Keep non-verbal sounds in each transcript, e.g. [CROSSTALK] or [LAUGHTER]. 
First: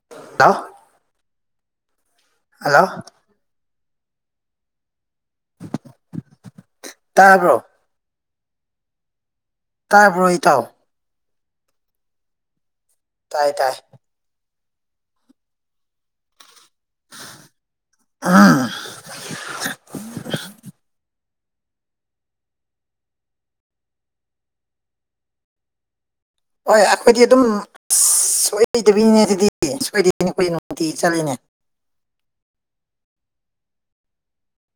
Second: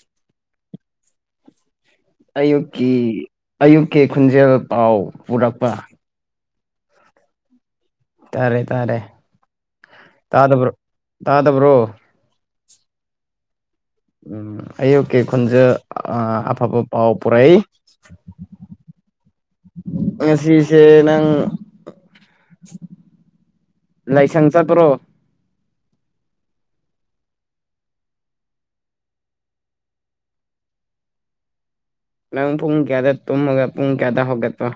[UNINTELLIGIBLE] ꯇꯥ ꯑꯌꯨꯛꯀꯤ ꯑꯌꯨꯛꯀꯤ ꯈꯨꯟꯖꯦꯜ ꯄꯥꯎ ꯄꯨꯔꯛꯄ ꯇꯥꯕ꯭ꯔꯣ ꯇꯥꯔꯦ ꯇꯥꯔꯦ ꯇꯔꯥꯕꯔ‌ꯣ ꯏꯇꯥꯎ ꯇꯥꯗꯕ꯭ꯔꯣ ꯇꯥꯗꯕ꯭ꯔꯣ ꯇꯥꯏ ꯇꯥꯏ ꯎꯝ ꯑꯌꯨꯛꯀꯤ ꯈꫭꯟꯖ‌ꯦꯜ ꯑꯥ ꯐꯕ ꯄꯥꯎ ꯄꯨꯔꯛꯏ [UNINTELLIGIBLE] ꯉꯁꯤꯁꯦ ꯅꯪ ꯂꯥꯏꯁꯪ ꯆꯠꯄ꯭ꯔꯣ ꯍꯣꯏ ꯑꯩꯈꫭꯏꯗꯤ ꯑꯗꯨꯝ ꯑꯁ ꯁꯣꯏꯗꯕꯤꯅꯦ ꯑꯗꯨꯗꯤ ꯁꯣꯏꯗꯣꯏꯕꯤꯅꯦ ꯑꯩꯈꯣꯏ ꯅꯨꯡꯇꯤꯒꯤ ꯆꯠꯂꯤꯅꯦ ꯅꯪ ꯄꯨꯡ ꯀꯌꯥꯗ ꯇꯨꯝꯃꯒ ꯄꯨꯡ ꯀꯌꯥꯗ ꯍꯧꯒꯠꯄ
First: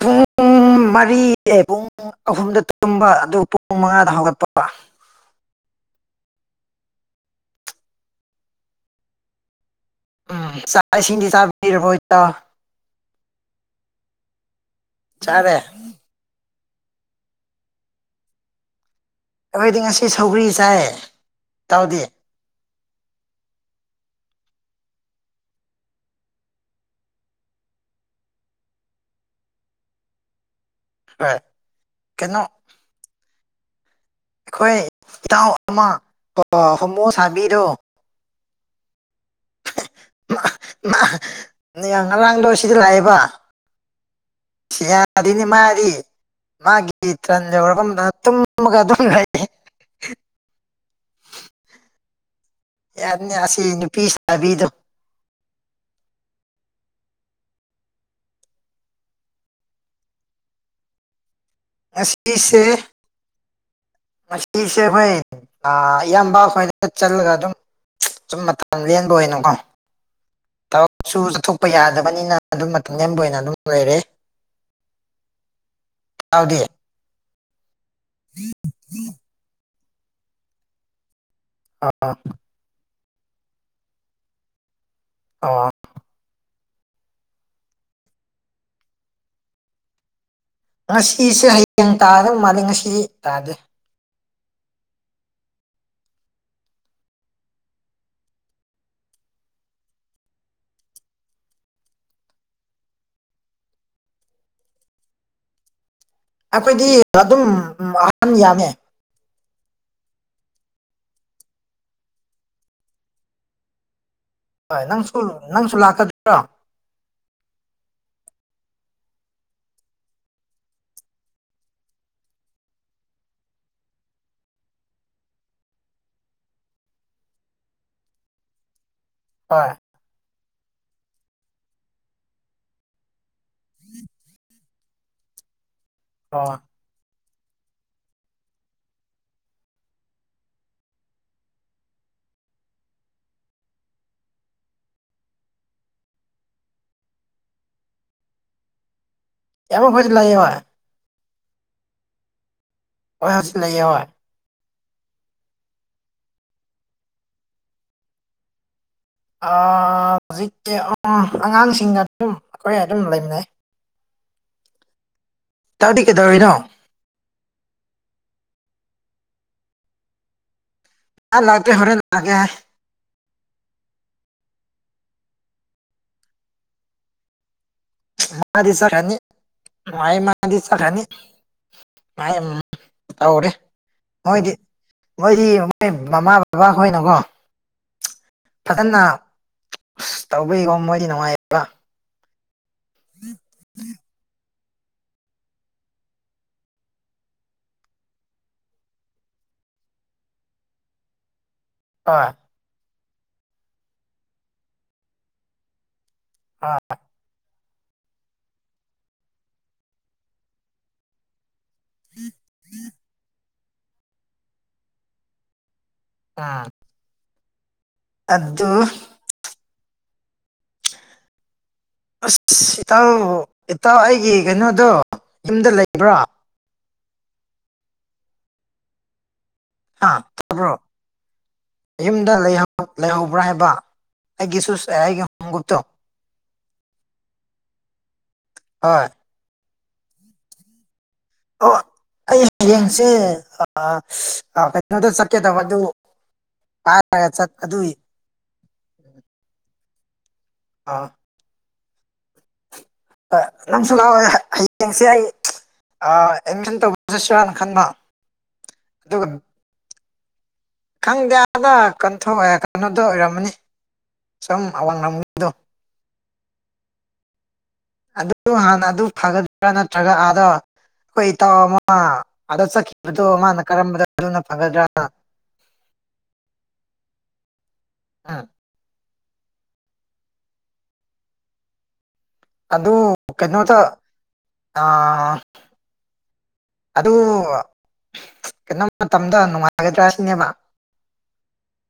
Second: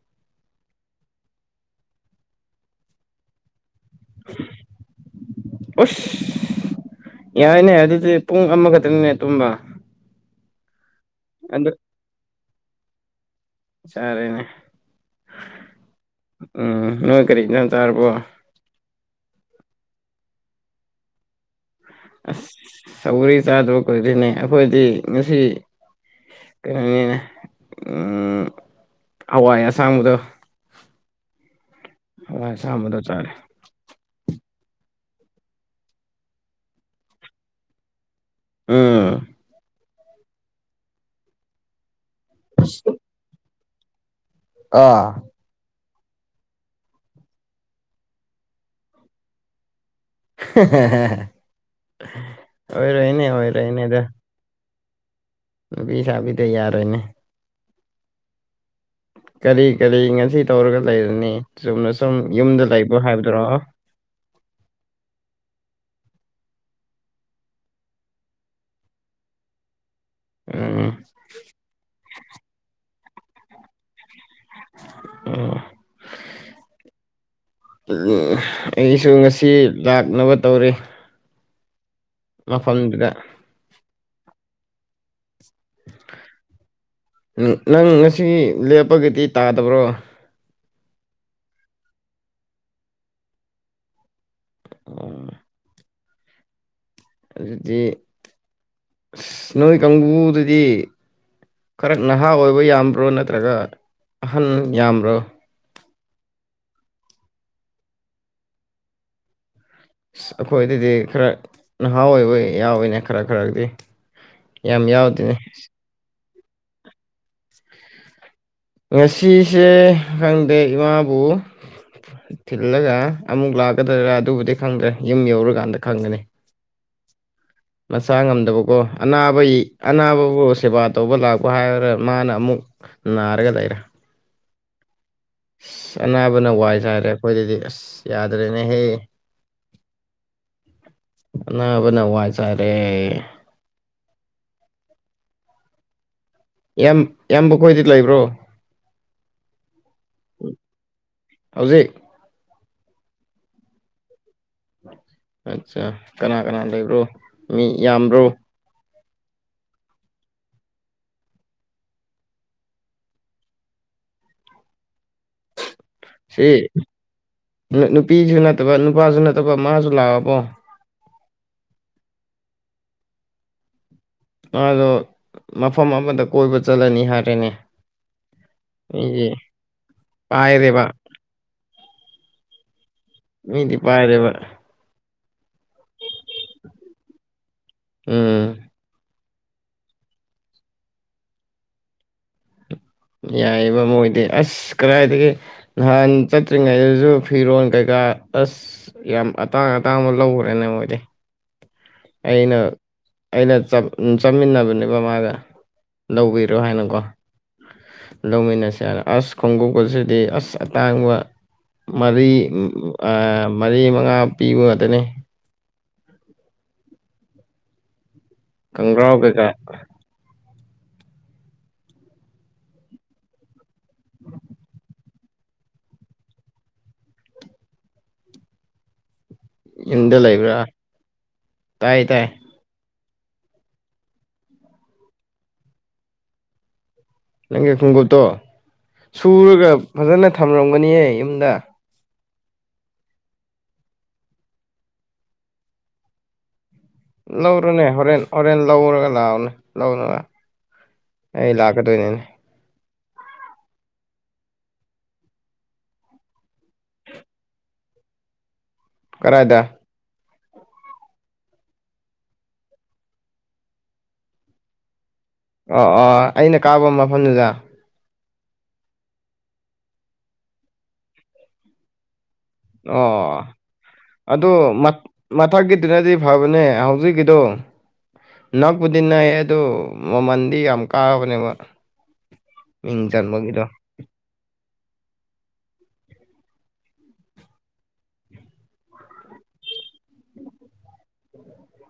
ꯄꯨꯡ ꯃꯔꯤ ꯄꯨꯡ ꯑꯍꯨꯝꯗ ꯇꯨꯝꯕ ꯑꯗꯨ ꯄꯨ ꯄꯨꯡ ꯃꯉꯥꯗ ꯍꯧꯒꯠꯄ ꯎꯁ ꯌꯥꯏꯅꯦ ꯑꯗꯨꯗꯤ ꯄꯨꯡ ꯑꯃꯈꯛꯇꯅꯤꯅꯦ ꯇꯨꯝꯕ ꯎꯝ ꯆꯥꯛ ꯏꯁꯤꯡꯗꯤ ꯑꯗꯨ ꯆꯥꯕꯤꯔꯕꯣ ꯏꯇꯥꯎ ꯆꯥꯔꯦꯅꯦ ꯆꯥꯔꯦ ꯎꯝ ꯅꯣꯏ ꯀꯔꯤ ꯏꯟꯖꯥꯡ ꯆꯥꯔꯕꯣ ꯑꯩꯈꯣꯏꯗꯤ ꯉꯁꯤ ꯁꯧꯒ꯭ꯔꯤ ꯆꯥꯏ ꯏꯇꯥꯎꯗꯤ ꯁꯧꯒꯔꯤ ꯆꯥꯗꯕ ꯀꯨꯏꯗ꯭ꯔꯤꯅꯦ ꯑꯩꯈꯣꯏꯗꯤ ꯉꯁꯤ ꯀꯩꯅꯣꯅꯤꯅꯦ ꯎꯝ ꯍꯋꯥꯏ ꯑꯁꯥꯡꯕꯗꯣ ꯍ ꯍꯋꯥꯏ ꯑꯁꯥꯡꯕꯗꯣ ꯆꯥꯔꯦ ꯑꯩꯈꯣꯏ ꯏꯇꯥꯎ ꯑꯃ ꯑꯥ ꯍꯣꯃꯣ ꯁꯥꯕꯤꯗꯣ ꯎꯝ ꯃꯥ ꯃꯥ ꯃꯥ ꯉꯔꯥꯡꯗꯣ ꯁꯤꯗ ꯂꯥꯛꯑꯦꯕ [UNINTELLIGIBLE] ꯑꯥ ꯌꯥꯗꯦꯅꯦ ꯃꯥꯗꯤ ꯃꯥꯒꯤ ꯇꯔꯟ ꯌꯧꯔꯕ ꯃꯇꯝꯗ ꯇꯨꯝꯃꯒ ꯑꯗꯨꯝ ꯂꯩ [UNINTELLIGIBLE] [UNINTELLIGIBLE] ꯌꯥꯅꯤ ꯑꯣꯏꯔꯣꯏꯅꯦ- ꯑꯁꯤ ꯑꯣꯏꯔꯣꯏꯅꯦꯗꯣ ꯅꯨꯄꯤ ꯁꯥꯕꯤꯗꯣ ꯅꯨꯄꯤꯁꯥꯕꯤ ꯗꯣ ꯌꯥꯔꯣꯏꯅꯦ ꯀꯔꯤ- ꯀꯔꯤ ꯉꯁꯤ ꯇꯧꯔꯒ ꯂꯩꯔꯅꯤ ꯆꯨꯝꯅ ꯁꯨꯝ ꯌꯨꯝꯗ ꯂꯩꯕ ꯍꯥꯏꯕꯗꯨꯔꯣ ꯃꯁꯤꯁꯦ ꯈꯣꯏ ꯑꯥ ꯏꯌꯥꯝꯕ ꯍꯣꯏꯗ ꯆꯠꯂꯒ ꯑꯗꯨꯝ ꯁꯨꯝ ꯃꯇꯝ ꯂꯦꯟꯕ ꯑꯣꯏꯅꯀꯣ ꯎꯝ ꯊꯕꯛꯁꯨ ꯆꯠꯊꯣꯛꯄ ꯌꯥꯗꯕꯅꯤꯅ ꯑꯗꯨꯝ ꯃꯇꯝ ꯂꯦꯟꯕ ꯑꯣꯏꯅ ꯑꯗꯨꯝ ꯂꯩꯔꯦ ꯎꯝ [UNINTELLIGIBLE] ꯑꯧꯗꯤ [UNINTELLIGIBLE] ꯑꯩꯁꯨ ꯉꯁꯤ ꯂꯥꯛꯅꯕ ꯇꯧꯔꯤ ꯑꯥ ꯑꯥ ꯃꯐꯝꯗꯨꯗ ꯑꯣ ꯅ ꯅꯪ ꯉꯁꯤ ꯂꯦꯞꯄꯒꯤꯗꯤ ꯇꯥꯗꯕ꯭ꯔꯣ ꯉꯁꯤꯁꯦ ꯍꯌꯦꯡ ꯇꯥꯗꯧ ꯃꯥꯜꯂꯤ ꯉꯁꯤ ꯇꯥꯗꯦ ꯑꯣ [UNINTELLIGIBLE] ꯑꯗꯨꯗꯤ ꯑꯁ ꯅꯣꯏ ꯀꯥꯡꯕꯨꯗꯨꯗꯤ ꯈꯔ ꯅꯍꯥ ꯑꯣꯏꯕ ꯌꯥꯝꯕ꯭ꯔꯣ ꯅꯠꯇ꯭ꯔꯒ ꯑꯍꯟ ꯌꯥꯝꯕ꯭ꯔꯣ ꯑꯩꯈꯣꯏꯗꯤ ꯑꯗꯨꯝ ꯑꯍꯥꯟ ꯌꯥꯝꯃꯦ ꯑꯩꯈꯣꯏꯗꯗꯤ ꯈꯔ ꯅꯍꯥ ꯑꯣꯏꯕ ꯌꯥꯎꯋꯤꯅꯦ ꯈꯔ ꯈꯔꯗꯤ ꯍꯣꯏ ꯌꯥꯝ ꯅꯪꯁꯨ- ꯌꯥꯎꯗꯦꯅꯦ ꯅꯪꯁꯨ ꯂꯥꯛꯀꯗ꯭ꯔꯣ ꯉꯁꯤꯁꯦ ꯈꯪꯗꯦ ꯏꯃꯥꯕꯨ ꯊꯤꯜꯂꯒ ꯑꯃꯨꯛ ꯂꯥꯛꯀꯗꯔꯥ ꯑꯗꯨꯕꯨꯗꯤ ꯈꯪꯗ꯭ꯔꯦ ꯌꯨꯝ ꯌꯧꯔꯀꯥꯟꯗ ꯈꯪꯒꯅꯤ ꯃꯆꯥ ꯉꯝꯗꯕꯀꯣ ꯑꯅꯥꯕ ꯍꯣꯏ ꯑꯅꯥꯕꯕꯨ ꯁꯦꯕꯥ ꯇꯧꯕ ꯂꯥꯛꯄ ꯍꯥꯏꯔꯒ ꯃꯥꯅ ꯑꯃꯨꯛ ꯅꯥꯔꯒ ꯂꯩꯔꯦ ꯑꯁ ꯑꯅꯥꯕꯅ ꯑꯣ ꯋꯥꯏ ꯆꯥꯏꯔꯦ ꯑꯩꯈꯣꯏꯗꯗꯤ ꯑꯁ ꯌꯥꯗ꯭ꯔꯦꯅꯦꯍꯦ ꯑꯅꯥꯕꯅ ꯋꯥꯏ ꯆꯥꯏꯔꯦ ꯑꯦꯝꯕ ꯈꯣꯏꯗꯤ ꯂꯩꯕ꯭ꯔꯣ ꯑꯦꯝꯕ ꯈꯣꯏꯗ ꯂꯩꯌꯦ ꯍꯣꯏ ꯍꯧꯖꯤꯛ ꯍ ꯍꯧꯖꯤ ꯂꯩ ꯍ [UNINTELLIGIBLE] ꯑꯠꯆꯥ ꯀꯅꯥ -ꯀꯅꯥ ꯂꯩꯕ꯭ꯔꯣ ꯃꯤ ꯌꯥꯝꯕ꯭ꯔꯣ ꯍꯧꯖꯤꯛꯇꯤ ꯑꯉꯥꯡꯁꯤꯡꯒ ꯑꯗꯨꯝ ꯑꯩꯈꯣꯏ ꯑꯗꯨꯝ ꯂꯩꯃꯤꯟꯅꯩ ꯇꯧꯗꯤ ꯁꯤ ꯀꯩꯗꯧꯔꯤꯅꯣ ꯅꯨꯄꯤꯖꯨ ꯅꯠ ꯇꯕꯥ ꯅꯨꯄꯥꯁꯨ ꯅꯠꯇꯕ ꯃꯥꯁꯨ ꯂꯥꯛꯑꯕꯣ ꯑ ꯂꯥꯛꯇꯦ ꯍꯔꯦꯟ ꯂꯥꯛꯒꯦ ꯍꯥꯏ ꯃꯥꯗꯣ ꯃꯐꯝ ꯑꯃꯗ ꯀꯣꯏꯕ ꯆꯠꯂꯅꯤ ꯍꯥꯏꯔꯅꯦ ꯃꯥꯗꯤ ꯆꯠꯈ꯭ꯔꯅꯤ ꯅꯨꯡꯉꯥꯏ ꯃꯥꯗꯤ ꯄꯥꯏꯔꯦꯕ ꯆꯠꯈ꯭ꯔꯅꯤ ꯇꯧꯔꯦ ꯃꯤꯗꯤ ꯄꯥꯏꯔꯦꯕ ꯃꯣꯏꯗꯤ ꯃꯣꯏꯗꯤ ꯃꯣꯏ ꯃꯃꯥ ꯕꯕꯥ ꯈꯣꯏꯅꯀꯣ ꯎꯝ [UNINTELLIGIBLE] ꯐꯖꯅ ꯑꯁ ꯇꯧꯕꯏꯀꯣ ꯃꯣꯏꯗꯤ ꯅꯨꯡꯉꯥꯏꯌꯦꯕ ꯌꯥꯏꯌꯦꯕ ꯃꯣꯏꯗꯤ ꯑꯁ ꯀꯔꯥꯏꯗꯒꯤ ꯅꯍꯥꯟ ꯆꯠꯇ꯭ꯔꯤꯉꯩꯗꯁꯨ ꯐꯤꯔꯣꯜ ꯀꯩꯀꯥ ꯑꯁ ꯌꯥꯝ ꯑꯇꯥꯡ [UNINTELLIGIBLE] ꯑꯇꯥꯡꯕ ꯂꯧꯒ꯭ꯔꯦꯅꯦ ꯃꯣꯏꯗꯤ ꯍꯣꯏ ꯑꯩꯅ ꯑꯩꯅ ꯆꯞ [UNINTELLIGIBLE] ꯆꯥꯃꯤꯟꯅꯕꯅꯦꯕ ꯃꯥꯒ ꯂꯧꯕꯤꯔꯣ ꯍꯣꯏ ꯍꯥꯏꯅꯀꯣ ꯂꯧꯃꯤꯟꯅꯁꯦ ꯍꯥꯏꯔ ꯑꯁ ꯈꯣꯡꯒꯨꯞ ꯑꯁꯤꯗꯤ ꯑꯁ ꯑꯇꯥꯡꯕ ꯃꯔꯤ ꯃꯔꯤ ꯃꯉꯥ ꯄꯤꯕ ꯉꯥꯛꯇꯅꯦ ꯑꯥ ꯈꯪꯒ꯭ꯔꯥꯎ ꯀꯩꯀꯥ [INAUDIBLE] ꯑꯁ ꯏꯇꯥꯎ ꯏꯇꯥꯎ ꯑꯩꯒꯤ ꯀꯩꯅꯣꯗꯣ ꯌꯨꯝꯗ ꯂꯩꯕ꯭ꯔꯥ ꯍꯥ ꯌꯨꯝꯗ ꯂꯩꯕ꯭ꯔꯥ ꯇꯥꯕ꯭ꯔꯣ ꯇꯥꯏ ꯌꯨꯝꯗ ꯇꯥꯏ ꯂꯩꯍꯧ [UNINTELLIGIBLE] ꯂꯩꯍꯧꯕ꯭ꯔꯥ ꯍꯥꯏꯕ ꯑꯩꯒꯤ ꯁꯨꯁ ꯑꯩꯒꯤ [UNINTELLIGIBLE] ꯇꯣ ꯅꯪꯒꯤ ꯈꯣꯡꯎꯞꯇꯣ ꯁꯨꯔꯒ ꯐꯖꯅ ꯊꯝꯂꯝꯒꯅꯤꯌꯦ ꯌꯨꯝꯗ ꯑꯣ ꯑꯩ ꯍꯌꯦꯡꯁꯦ ꯀꯩꯅꯣꯗ ꯆꯠꯀꯦꯗꯕ ꯑꯗꯨ ꯄꯥꯏꯔꯒ ꯆꯠ ꯂꯧꯔꯨꯅꯦ ꯑꯗꯨꯏ ꯍꯣꯔꯦꯟ ꯍꯣꯔꯦꯟ ꯂꯧꯔꯒ ꯂꯥꯛꯑꯣꯅꯦ ꯑ [UNINTELLIGIBLE] ꯑꯩ ꯂꯥꯛ [UNINTELLIGIBLE] [UNINTELLIGIBLE] ꯅꯪꯁꯨ ꯂꯥꯛꯑꯣ [UNINTELLIGIBLE] ꯍꯌꯦꯡꯁꯦ ꯑꯩ [UNINTELLIGIBLE] ꯑꯦꯗꯃꯤꯁꯟ ꯇꯧꯕ ꯆꯠꯁꯤꯔꯥꯅ ꯈꯟꯕ ꯑꯗꯨꯒ ꯀꯔꯥꯏꯗ ꯈꯪꯗꯦ ꯑꯥꯗ ꯀꯟꯊꯣꯛꯑꯦ ꯀꯩꯅꯣꯗꯣ ꯑꯣꯏꯔꯝꯃꯅꯤ ꯁꯨꯝ ꯑꯋꯥꯡ [UNINTELLIGIBLE] ꯑ ꯑ ꯑꯩꯅ ꯀꯥꯕ ꯃꯐꯝꯗꯨꯗ ꯑꯗꯨ ꯍꯥꯟꯅ ꯑꯗꯨ ꯐꯒꯗ꯭ꯔꯥ ꯅꯠꯇ꯭ꯔꯒ ꯑꯥꯗꯣ ꯑꯩꯈꯣꯏ ꯏꯇꯥꯎ ꯑꯃ ꯑꯥꯗ ꯆꯠꯈꯤꯕꯗꯣ ꯑꯣ ꯃꯥꯅ ꯀꯔꯝꯕꯗ ꯑꯗꯨꯅ ꯑꯗꯨ ꯐꯒꯗ꯭ꯔꯥꯅ [UNINTELLIGIBLE] ꯃꯊꯛꯀꯤꯗꯤꯅꯗꯤ ꯐꯕꯅꯦ ꯍꯧꯖꯤꯛꯀꯤ ꯎꯝ [UNINTELLIGIBLE] [UNINTELLIGIBLE] [UNINTELLIGIBLE] ꯅꯌꯦ ꯑꯗꯨ ꯃꯃꯟꯗꯤ ꯌꯥꯝ ꯀꯥꯕꯅꯦꯕ ꯑꯗꯨ ꯃꯤꯡ ꯆꯟꯕꯒꯤꯗꯣ ꯀꯩꯅꯣꯇ ꯑ [UNINTELLIGIBLE] ꯑꯗꯨ ꯀꯩꯅꯣꯝ ꯃꯇꯝꯗ ꯅꯨꯡꯉꯥꯏꯒꯗ꯭ꯔꯥ ꯁꯤꯅꯦꯕ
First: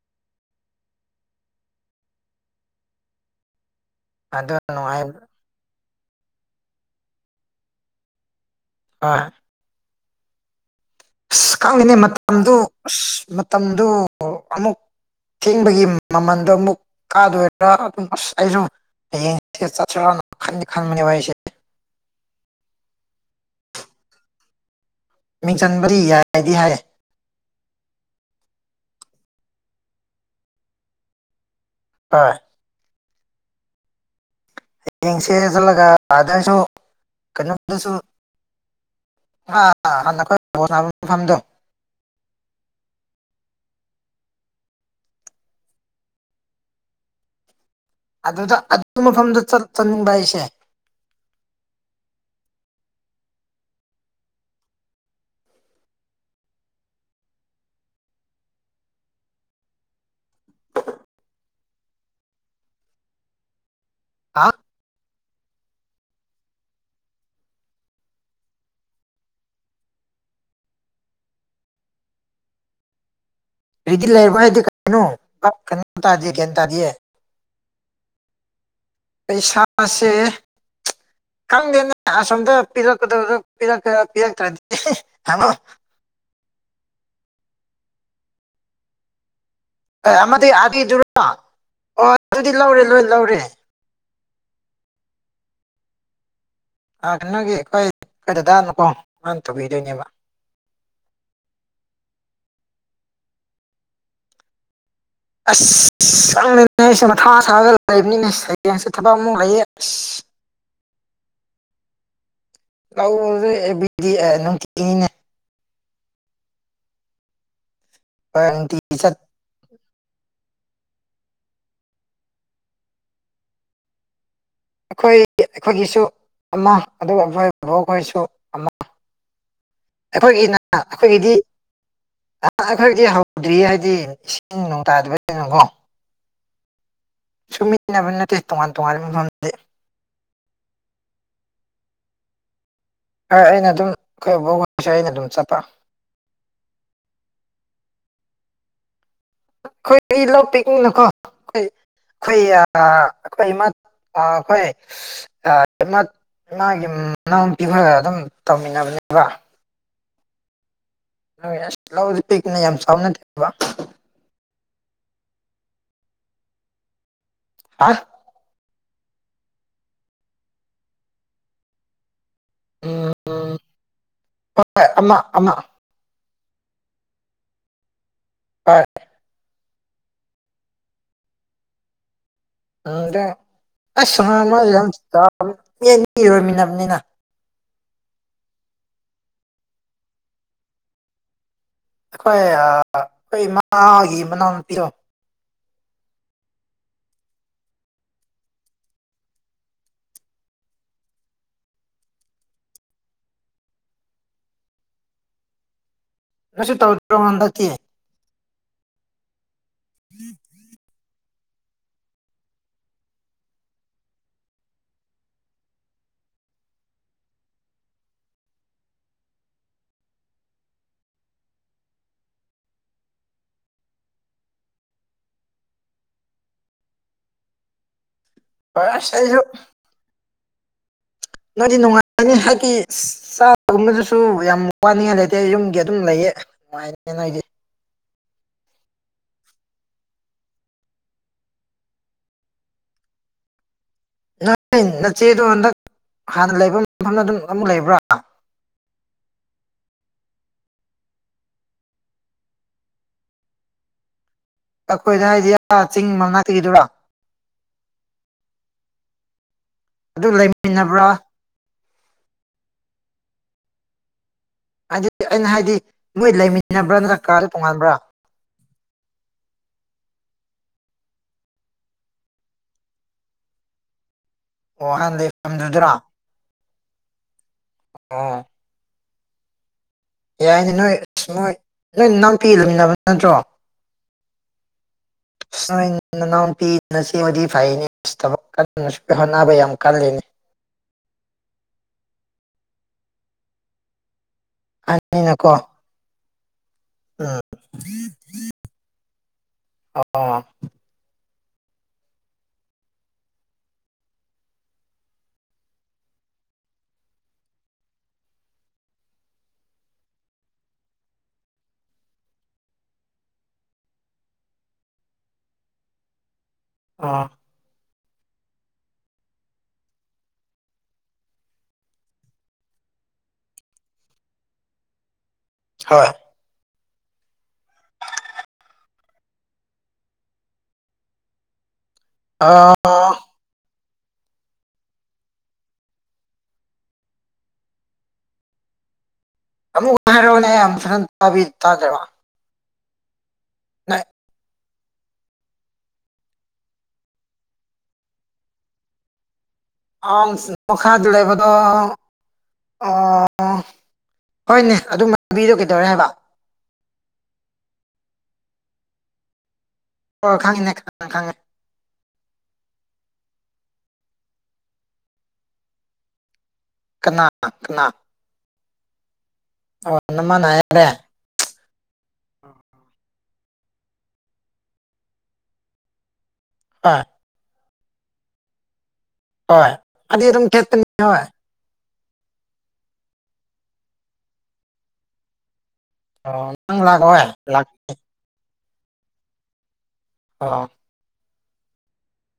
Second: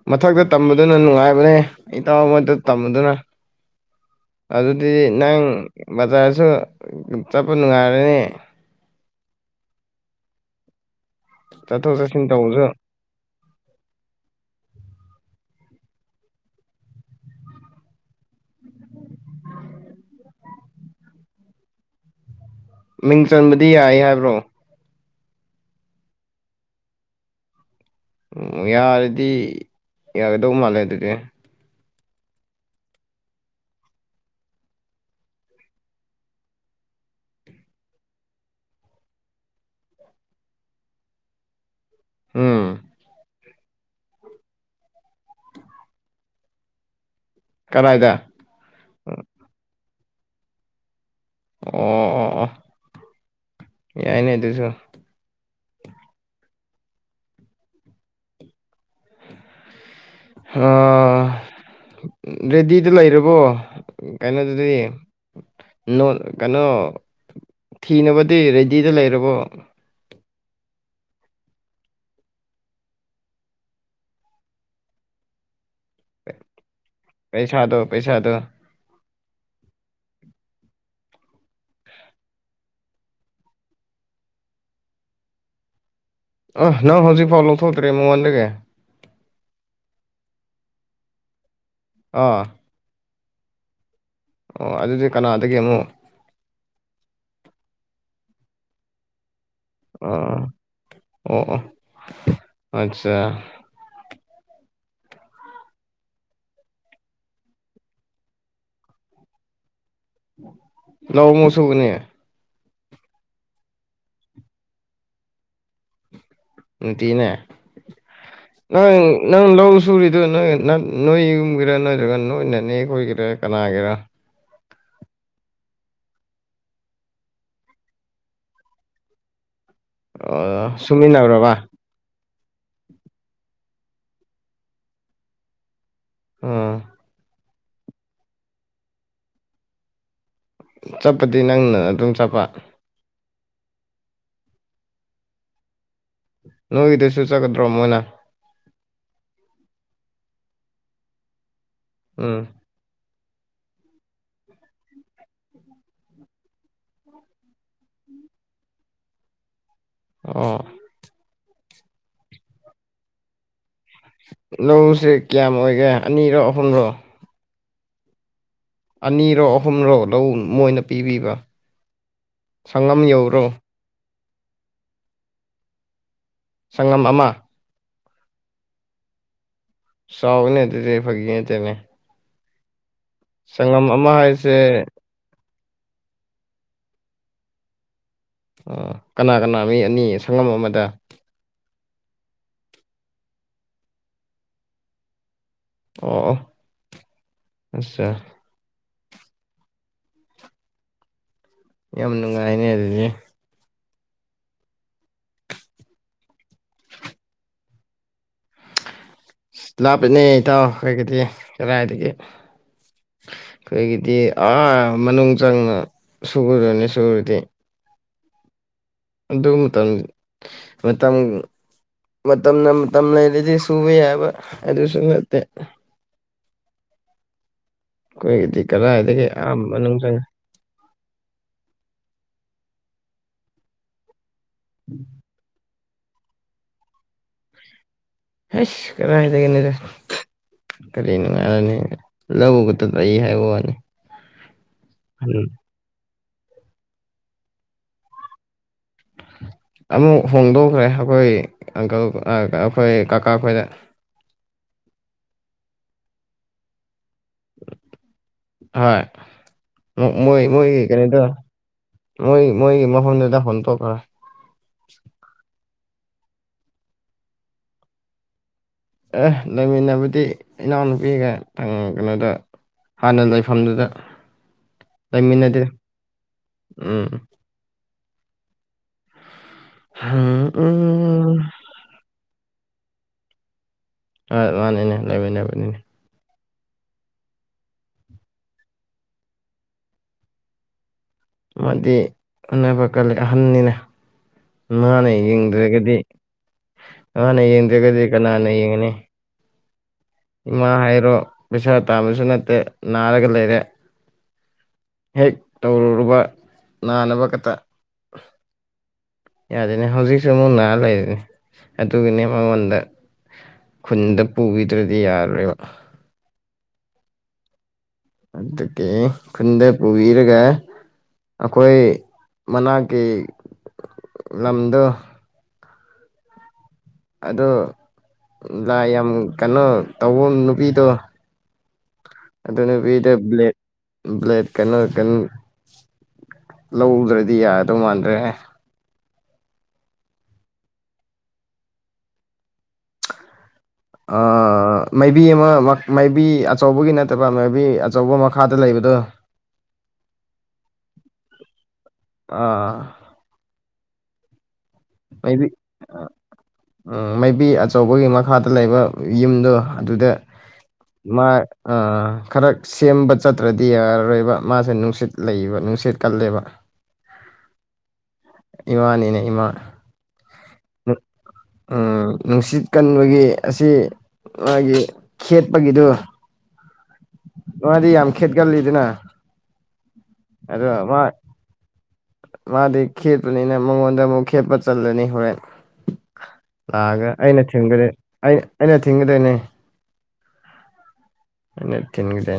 ꯃꯊꯛꯇ ꯇꯝꯕꯗꯨꯅ ꯅꯨꯡꯉꯥꯏꯕꯅꯦ ꯏꯇꯥꯎ ꯑꯃꯗꯣ ꯇꯝꯕꯗꯨꯅ ꯑꯗꯨ ꯑꯗꯨꯗꯤ ꯅꯨꯡꯉꯥꯏ ꯅꯪ ꯕꯖꯥꯔꯁꯨ ꯆꯠꯄ ꯅꯨꯡꯉꯥꯏꯔꯅꯤ ꯑ ꯑꯁ ꯈꯪꯉꯤꯅꯦ ꯆꯠꯊꯣꯛ ꯆꯠꯁꯤꯟ ꯃꯇꯝꯗꯨ ꯇꯧꯕꯁꯨ ꯑꯁ ꯃꯇꯝꯗꯨ ꯑꯃꯨꯛ ꯊꯦꯡꯕꯒꯤ ꯃꯃꯟꯗꯣ ꯑꯃꯨꯛ ꯀꯥꯗꯣꯏꯔꯥ ꯑꯁ ꯑꯩꯁꯨ ꯍꯌꯦꯡꯁꯦ ꯆꯠꯁꯤꯔꯥꯅ ꯈꯟꯗꯤ ꯈꯟꯕꯅꯦꯕ ꯑꯩꯁꯦ ꯃꯤꯡ ꯆꯟꯕꯗꯤ ꯌꯥꯏ ꯍꯥꯏꯕ꯭ꯔꯣ ꯃꯤꯡ ꯆꯟꯕꯗꯤ ꯌꯥꯏ ꯗꯤ ꯍꯥꯏꯌꯦ ꯎꯝ ꯌꯥꯔꯗꯤ ꯌꯥꯒꯗꯧ ꯃꯥꯜꯂꯦ ꯑꯗꯨꯗꯤ ꯍꯣꯏ ꯍꯌꯦꯡꯁꯦ ꯆꯠꯂꯒ ꯑꯥꯗꯁꯨ ꯀꯩꯅꯣꯝꯗꯁꯨ [UNINTELLIGIBLE] ꯃꯐꯝꯗꯣ ꯎꯝ ꯀꯗꯥꯏꯗ ꯑꯗꯨꯗ ꯑꯗꯨ ꯃꯐꯝꯗ ꯆꯠꯅꯤꯡꯕ ꯑꯩꯁꯦ ꯑꯣ ꯑꯣ ꯑꯣ ꯌꯥꯏ ꯅꯦ ꯑꯗꯨꯨꯁꯨ ꯔꯦꯗꯤꯗ ꯂꯩꯔꯕꯣ ꯍꯥ ꯀꯥꯏꯅꯗꯗꯤ ꯅꯣ ꯀꯩꯅꯣ ꯊꯤꯅꯕꯗꯤ ꯔꯦꯗꯤꯗ ꯂꯩꯔꯕꯣ ꯂꯩꯗꯤ ꯂꯩꯔꯕ ꯗꯤ ꯀꯔꯤꯅꯣ ꯚꯥꯞ ꯇꯥꯗꯦ ꯒꯌ꯭ꯥꯟ ꯇꯗꯤꯌꯦ ꯄꯩꯁꯥꯗꯣ ꯄꯩꯁꯥꯗꯣ ꯄꯩꯁꯥꯥꯁꯦ ꯈꯪꯗꯦꯅꯦ ꯑꯁꯣꯝꯗ ꯄꯤꯔꯛꯀꯗ ꯄꯤꯔꯛꯇ꯭ꯔꯗꯤꯃꯣ ꯑ ꯅꯪ ꯍꯧꯖꯤꯛ ꯐꯥꯎꯊꯣꯛꯇ꯭ꯔꯦ ꯃꯣ ꯋꯥꯟꯗꯒ ꯑꯃꯗꯤ ꯑꯥꯕꯤꯗꯨꯔꯣ ꯑꯣ ꯑꯥ ꯑꯗꯨꯗꯤ ꯂꯧꯔꯦ ꯂꯣꯏ ꯂꯧꯔꯦ ꯑꯣ ꯑꯗꯨꯗꯤ ꯀꯅꯥꯗꯒꯤ ꯑꯃꯨꯛ ꯑꯒꯤ ꯑꯩꯈꯣꯏ ꯀꯩꯗꯅꯀꯣ ꯑ ꯑꯣ ꯑꯠꯆꯥ ꯑꯁ ꯆꯪꯅꯅꯦꯃ ꯊꯥ ꯁꯥꯒ ꯂꯩꯐꯅꯤꯅꯦ ꯍꯌꯦꯡꯁꯨ ꯊꯕꯛ ꯑꯃꯨꯉꯌꯦ ꯑꯁ ꯂꯧ ꯃꯁꯨꯅꯦ ꯂꯧꯦꯕꯤꯗꯤ ꯑꯦꯅꯨꯡꯅꯦ ꯇꯤꯅꯦ ꯅꯪ ꯅꯨꯡꯇꯤꯒꯤ ꯆꯠ ꯅꯪ ꯂꯧ ꯁꯨꯔꯤꯗꯣ ꯅꯣꯏ ꯅꯣꯏ ꯌꯨꯝꯒꯤꯦꯔꯥ ꯅꯣꯏꯠꯇ꯭ꯔꯒ ꯅꯣꯏꯅꯅꯦ ꯈꯣꯏꯒꯤꯔꯥ ꯀꯅꯥꯒꯤꯔ ꯑꯩꯈꯣꯏ ꯑꯩꯈꯣꯏꯒꯤꯁꯨ ꯑꯃ ꯑꯗꯨꯒ ꯑꯩꯕꯣꯏ ꯕꯕꯣꯛ ꯑꯩꯈꯣꯏꯁꯨ ꯑꯃ [INAUDIBLE] ꯑꯩꯈꯣꯏꯒꯤꯅ ꯑꯣ ꯑꯩꯈꯣꯏꯒꯤꯗꯤ ꯁꯨꯃꯤꯟꯅꯕ꯭ꯔꯕ ꯈꯛꯇꯤ ꯍꯧꯗ꯭ꯔꯤ ꯍꯥꯏꯗꯤ ꯏꯁꯤꯡ ꯅꯨꯡ ꯇꯥꯗꯕ ꯀꯩꯅꯣꯀꯣ ꯑꯥ ꯁꯨꯃꯤꯟꯅꯕ ꯅꯠꯇꯦ ꯇꯣꯉꯥꯟ ꯇꯣꯉꯥꯟꯕ ꯃꯐꯝꯁꯦ ꯆꯠꯄꯗꯤ ꯅꯪꯅ ꯑꯗꯨꯝ ꯆꯠꯄ ꯍꯣꯏ ꯑꯩꯅ ꯑꯗꯨꯝ ꯑꯩꯈꯣꯏꯕꯁꯦ ꯑꯩꯅ ꯑꯗꯨꯝ ꯆꯠꯄ ꯅꯣꯏꯒꯤꯗꯨꯁꯨ ꯆꯠꯀꯗ꯭ꯔꯣ ꯃꯣꯏꯅ ꯑꯩꯈꯣꯏ ꯑꯩ ꯂ ꯄꯤꯅꯀꯣ ꯑꯩꯣꯏ ꯑꯩꯈꯣꯏ ꯎꯝ ꯑꯩꯈꯣꯏ ꯏ ꯑꯩꯈꯣꯏ ꯃꯥꯃꯒꯤ ꯃꯅꯥꯎꯄꯤꯕ ꯑꯗꯨꯝ ꯇꯧꯃꯤꯟꯅꯕꯅꯦꯕ ꯑꯣ ꯑꯁ ꯂꯁ ꯄꯤꯛꯅ ꯌꯥꯝ ꯆꯥꯎꯅ ꯊꯦꯕ ꯂꯧꯁꯦ ꯀꯌꯥꯝ ꯑꯣꯏꯒꯦ ꯑꯅꯤꯔꯣ ꯑꯍꯨꯝꯔꯣ ꯍꯥ ꯑꯅꯤꯔꯣ ꯑꯍꯨꯝꯔꯣ ꯂꯧ ꯃꯣꯏꯅ ꯄꯤꯕꯤꯕ ꯁꯉꯝ ꯌꯧꯔꯣ ꯑ ꯑꯃ ꯁꯪꯉꯝ ꯑꯃ ꯑ ꯁꯥꯎꯅꯦ ꯑꯗꯨꯔ ꯐꯒ ꯇꯅꯦ ꯎꯝꯗ ꯑꯁ ꯍꯥꯏꯁꯦ ꯁꯨꯔꯣꯏꯃꯤꯟꯅꯕꯅꯤꯅ ꯑ ꯀꯅꯥ ꯀꯅꯥ ꯃꯤ ꯑꯅꯤ ꯁꯪꯉꯝ ꯑꯃꯗ ꯑꯩꯈꯣꯏ ꯑꯩꯈꯣꯏ ꯏꯃꯥꯒꯤ ꯃꯅꯥꯛꯇꯤꯔꯣ ꯑꯣ ꯑꯆꯥ ꯌꯥꯝꯅ ꯉꯥꯏꯅꯦꯗꯤ ꯉꯁ ꯇꯧꯗꯨ ꯃꯥꯟꯗꯗꯤ ꯂꯥꯞꯄꯅꯦ ꯏꯇꯥꯎ ꯑꯩꯩꯒꯤꯗꯤ ꯀꯗꯥꯥꯏꯗꯒꯤ ꯑꯩꯈꯣꯏꯒꯤꯗꯤ ꯑꯥ ꯃꯅꯨꯡ ꯆꯪꯅ ꯁꯨꯔꯅꯤ ꯁꯨꯔꯗꯤ ꯑꯗꯨ ꯃꯇꯝ ꯃꯇꯝ ꯃꯇꯝꯅ ꯃꯇꯝ ꯂꯩꯔꯗꯤ ꯁꯨꯕ ꯌꯥꯕ ꯑꯗꯨꯁꯨ ꯅꯠꯇꯦ ꯑꯩꯈꯣꯏꯒꯤꯗꯤ ꯍꯣꯏ ꯑꯁ ꯀꯗꯥꯥꯏꯗꯒꯤ ꯑꯩꯁꯨ ꯑꯍ ꯃꯅꯨꯡ ꯆꯪꯉ ꯅꯣꯏꯗꯤ ꯅꯨꯡꯉꯥꯏꯔꯅꯤ ꯍꯥꯏꯗꯤ ꯆꯥꯕꯒꯨꯝꯕꯗꯨꯁꯨ ꯌꯥꯝ ꯋꯥꯅꯤꯡꯉꯥꯏ ꯂꯩꯇꯦ ꯌꯨꯝꯒꯤ ꯑꯗꯨꯝ ꯂꯩꯌꯦ ꯅꯨꯡꯉꯥꯏꯅꯦ ꯅ ꯍꯥꯏꯗꯤ ꯍꯁ ꯀꯔ ꯍꯥꯏꯗꯒꯦꯗꯔ ꯀꯔꯤꯅꯅꯨꯡꯉꯅꯤ ꯂꯧꯧꯕꯒ ꯍꯥꯏ ꯋꯥ ꯋꯥꯅꯤ ꯅꯣꯏ ꯅꯆꯦꯗꯣ ꯎꯝ ꯍꯟꯗꯛ ꯍꯥꯟꯅ ꯂꯩꯕ ꯃꯐꯝꯗ ꯑꯗꯨꯝ ꯑꯃꯨꯛ ꯂꯩꯕ꯭ꯔꯥ [UNINTELLIGIBLE] ꯑꯃꯨꯛ ꯍꯣꯡꯗꯣꯛꯈ꯭ꯔꯦ ꯑꯩꯈꯣꯏ ꯑꯪꯀꯜ ꯑꯩꯈꯣꯏ ꯀꯀꯥ ꯈꯣꯏꯗ ꯑꯩꯈꯣꯏꯗ ꯍꯥꯏꯗꯤꯌꯥ ꯆꯤꯡ ꯃꯅꯥꯛꯇꯒꯤꯗꯨꯔꯥ ꯍꯣꯏ ꯑꯗꯨ ꯃꯣꯏ ꯃꯣꯏ ꯂꯩꯃꯤꯟꯅꯕ꯭ꯔꯥ ꯀꯩꯅꯣꯗ ꯃꯣꯏ ꯃꯣꯏ ꯃꯗ ꯐꯟꯇ ꯀ ꯍꯥꯏꯗꯤ ꯑꯩꯅ ꯍꯥꯏꯗꯤ ꯃꯣꯏ ꯂꯩꯃꯤꯟꯅꯕ꯭ꯔꯥ ꯅꯠꯇ꯭ꯔꯒ ꯀꯥꯗ ꯇꯣꯡꯉꯥꯟꯕ꯭ꯔꯥ ꯑꯦ ꯂꯩꯃꯤꯟꯅꯕꯗꯤ ꯏꯅꯥꯎꯅꯨꯄꯤꯒ ꯀꯩꯅꯣꯗ ꯍꯥꯟꯅ ꯂꯩꯐꯝꯗꯨꯗ ꯂꯩꯃꯤꯟꯅꯗꯦ ꯑꯣꯍꯟꯗꯖꯖꯔꯥ ꯎꯝ ꯑꯥ ꯌꯥꯏꯅꯦ ꯅꯣꯏ ꯑꯁ ꯎꯝ ꯅꯣꯏ ꯅꯣꯏ ꯅꯥꯝꯄꯤꯤꯔꯃꯤꯟꯅꯕ ꯅꯠꯇ꯭ꯔꯣ ꯍꯣꯏ ꯃꯥꯅꯤꯅꯦ ꯂꯩꯃꯤꯟꯅꯕꯅꯤꯅꯦ ꯅꯨꯄꯤꯤꯆ ꯑꯃꯗꯤ ꯐꯥꯏꯟꯁ ꯊꯕꯛ ꯀꯁꯨ ꯍꯣꯠꯅꯕ ꯌꯥꯝ ꯀꯜꯂꯤꯅꯤ ꯑꯃꯗꯤ ꯎꯅꯕ ꯀꯜꯂꯤ ꯑꯍꯟꯅꯤꯅ ꯅꯅꯦ ꯑꯍꯟꯅꯤꯅꯀꯣ ꯌꯦꯡꯗ꯭ꯔꯒꯗꯤ ꯎꯝ ꯃꯥꯥꯟꯅ ꯌꯦꯡꯗ꯭ꯔꯒꯗꯤ ꯀꯅꯥꯅ ꯌꯦꯡꯉꯅꯤ ꯑꯣ ꯏꯃꯥ ꯍꯥꯏꯔꯣ ꯄꯩꯁꯥ ꯇꯥꯕꯁꯨ ꯅꯠꯇꯦ ꯅꯥꯔꯒ ꯂꯩꯔꯦ ꯍꯦꯛ ꯇꯧꯔꯨꯔꯕ ꯅꯥꯅꯕ ꯈꯛꯇ ꯌꯥꯔꯦꯅꯦ ꯍꯧꯖꯤꯛꯁꯨ ꯑꯃꯨꯛ ꯅꯥꯔ ꯂꯩꯔꯤꯅꯦ ꯑꯗꯨꯒꯤꯅꯦ ꯃꯉꯣꯟꯗ ꯈꯨꯟꯗ ꯄꯨꯕꯤꯗ꯭ꯔꯗꯤ ꯌꯥꯔꯣ ꯑꯥ ꯑꯗꯨꯗ ꯀꯦ ꯈꯨꯟꯗ ꯄꯨꯋꯤꯔꯒ ꯑꯩꯈꯣꯏ ꯃꯅꯥꯛꯀꯤ ꯂꯝꯗꯣ ꯍꯣꯏ ꯑꯗꯣ ꯂ ꯌꯥꯝ ꯀꯩꯅꯣ ꯇꯧꯕ ꯅꯨꯄꯤꯗꯣ ꯑꯥ ꯑꯗꯨꯅꯗ꯭ꯂꯦ ꯕ꯭ꯂꯦꯠ ꯀꯩꯅꯣ ꯀꯩꯅꯣ ꯂꯧꯗ꯭ꯔꯗꯤ ꯌꯥꯗꯧ ꯃꯥꯟꯗ꯭ꯔꯦ ꯑꯃꯨꯛ ꯎꯍꯔꯣꯅꯦ ꯑꯝ ꯐ꯭ꯔꯟ ꯇꯕꯤ ꯇꯖꯃ ꯑꯥ ꯃꯥꯏꯕꯤ ꯑꯃ ꯃꯥꯏꯕꯤ ꯑꯆꯧꯕꯒꯤ ꯅꯠꯇꯕ ꯃꯥꯏꯕꯤ ꯑꯆꯧꯕ ꯃꯈꯥꯗ ꯂꯩꯕꯗꯣ ꯑ ꯃꯈꯈꯥꯗꯨꯔꯩꯕꯗ ꯑꯥ ꯍꯣꯏꯅꯦ ꯑꯗꯨ ꯃꯕꯤ ꯃꯕꯤꯗꯣ ꯀꯩꯗꯧꯔꯦ ꯍꯥꯏꯕ ꯎꯝ ꯃꯥꯏꯕꯤ ꯑꯆꯧꯕꯒꯤ ꯃꯈꯥꯗ ꯂꯩꯕ ꯌꯨꯝꯗꯣ ꯑꯗꯨꯗ ꯑꯣ ꯈꯪꯉꯤꯅꯦ ꯈꯪꯉꯦ ꯃꯥ ꯈꯪꯉꯦ ꯈꯔ ꯁꯦꯝꯕ ꯆꯠ ꯅꯠꯇ꯭ꯔꯗꯤ ꯌꯥꯔꯔꯣꯏꯕ ꯃꯥꯁꯦ ꯅꯨꯡꯁꯤꯠ ꯂꯩꯕ ꯅꯨꯡꯁꯤꯠ ꯀꯜꯂꯦꯕ ꯀꯅꯥ ꯀꯅꯥ ꯏꯃꯥꯅꯤꯅꯦ ꯏꯃꯥ ꯑꯣꯅꯃ ꯅꯅꯥꯏꯔꯦ ꯅꯨ- ꯅꯨꯡꯁꯤꯠ ꯀꯟꯕꯒꯤ ꯑꯁꯤ ꯃꯥꯒꯤ ꯈꯦꯠꯄꯒꯤꯗꯨ ꯍꯥ ꯅꯗꯤ ꯌꯥꯝ ꯈꯦꯠꯒ ꯂꯤꯗꯅ ꯍꯣꯏ ꯑꯗꯨ ꯑꯗꯨꯝ ꯈꯦꯠꯇꯅꯤ ꯍꯣꯏ ꯃꯥꯗꯤ ꯈꯦꯠꯄꯅꯤꯅ ꯃꯉꯣꯟꯗ ꯑꯃꯨꯛ ꯈꯦꯠꯄ ꯆꯜꯂꯅꯤ ꯍꯣꯔꯦꯟ ꯑꯣ ꯅꯪ ꯂꯥꯛꯑꯒ ꯂꯥꯛꯑꯣꯏ ꯑꯩꯅ ꯂꯥꯛ ꯊ ꯑꯩꯅ ꯊꯤꯡꯒꯗꯣꯏꯅꯦ ꯑꯥ ꯑꯗꯨ ꯇꯤꯟꯒꯗ